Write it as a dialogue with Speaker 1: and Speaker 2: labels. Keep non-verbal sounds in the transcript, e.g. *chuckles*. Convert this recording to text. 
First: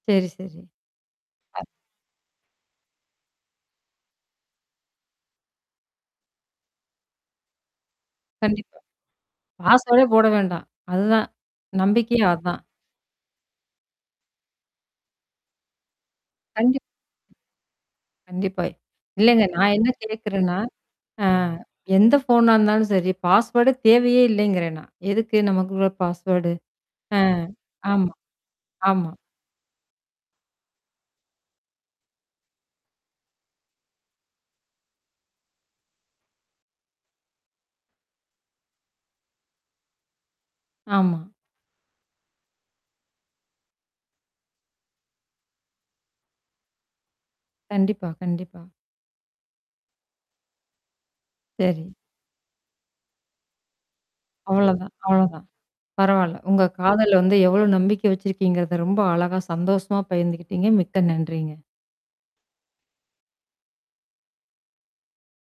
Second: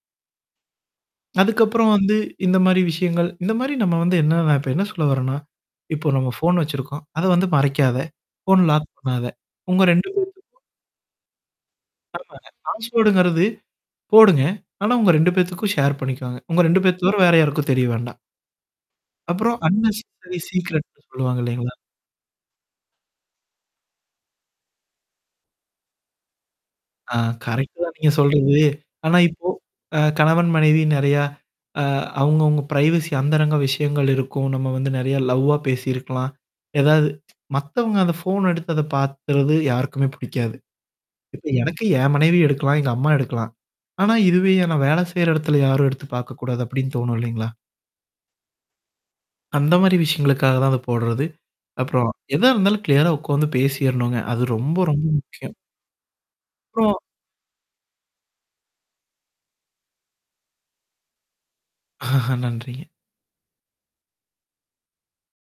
Speaker 1: சரி, சரி. அ.
Speaker 2: அதுக்கப்புறம் வந்து இந்தமாரி விஷயங்கள் இந்தமாரி நம்ம வந்து என்னன்னா நான் இப்ப என்ன சொல்ல வரேன்னா, இப்போ நம்ம ஃபோன் வச்சிருக்கோம். அத வந்து மறைக்காத. ஃபோன்ன
Speaker 1: கண்டிப்பா.
Speaker 2: லாக் பண்ணாத. உங்க
Speaker 1: பாஸ்வேர்ட்டே
Speaker 2: 2
Speaker 1: போட
Speaker 2: பேத்துக்கும்
Speaker 1: வேண்டாம். அதுதான். நம்பிக்கையே
Speaker 2: ஆமாங்க.
Speaker 1: அதான்.
Speaker 2: பாஸ்வேர்ட்டுங்கிறது போடுங்க. ஆனா உங்க 2 பேத்துக்கும் ஷேர் பண்ணிக்கோங்க. உங்க
Speaker 1: கண்டிப்பா.
Speaker 2: 2 பேத்த தவிர வேற யாருக்கும் தெரிய வேண்டாம்.
Speaker 1: கண்டிப்பா. இல்லங்க.
Speaker 2: அப்புறம்
Speaker 1: நான் என்ன
Speaker 2: அன்னசசரி
Speaker 1: கேட்குறேன்னா,
Speaker 2: சீக்ரெட்ன்னு
Speaker 1: ஆ
Speaker 2: சொல்லுவாங்க இல்லேங்களா!
Speaker 1: எந்த ஃபோனா இருந்தாலும் சரி. பாஸ்வார்டு தேவையே இல்லேங்கிறேன் நான். எதுக்கு நமக்குள்ள பாஸ்வேர்டு
Speaker 2: ஆ
Speaker 1: ஆ.
Speaker 2: கரெக்ட்டு தான் நீங்க
Speaker 1: ஆமா.
Speaker 2: சொல்றது.
Speaker 1: ஆமா.
Speaker 2: ஆனா இப்போ அ கணவன், மனைவி நெறையா.ஆ அவுங்க அவுங்க பிரரைவசி அந்தரங்க விஷயங்கள் இருக்கும். நம்ம வந்து நெறைய லவ்வா பேசியிருக்கலாம். ஏதாவது *tsk* மத்தவங்க அந்த ஃபோன் எடுத்து அத பாக்கிறது யாருக்குமே பிடிக்காது.
Speaker 1: ஆமா.
Speaker 2: இப்ப எனக்கு என் மனைவி எடுக்கலாம். எங்க அம்மா எடுக்கலாம். ஆனா, இதுவே நான் வேலை செய்ற இடத்துல யாரும் எடுத்து பாக்கக்கூடாது அப்பிடின்னு தோணும் இல்லேங்களா!
Speaker 1: கண்டிப்பா, கண்டிப்பா.
Speaker 2: அந்தமாரி விஷயங்களுக்காக தான் அத போட்றது.
Speaker 1: சரி.
Speaker 2: அப்புறம் எதா இருந்தாலும் கிளியரா உக்காந்து பேசிறணுங்க. அது ரொம்ப,
Speaker 1: அவ்ளதான்
Speaker 2: ரொம்ப
Speaker 1: அவ்ளோ தான்.
Speaker 2: முக்கியம்.
Speaker 1: பரவால்ல. உங்க
Speaker 2: அப்புறம்
Speaker 1: காதல வந்து எவ்ளோ நம்பிக்கை வச்சிருக்கீங்கிறத ரொம்ப அழகா சந்தோஷமா பகிர்ந்துக்கிட்டீங்க. மிக்க நன்றிங்க.
Speaker 2: *chuckles* நன்றிங்க.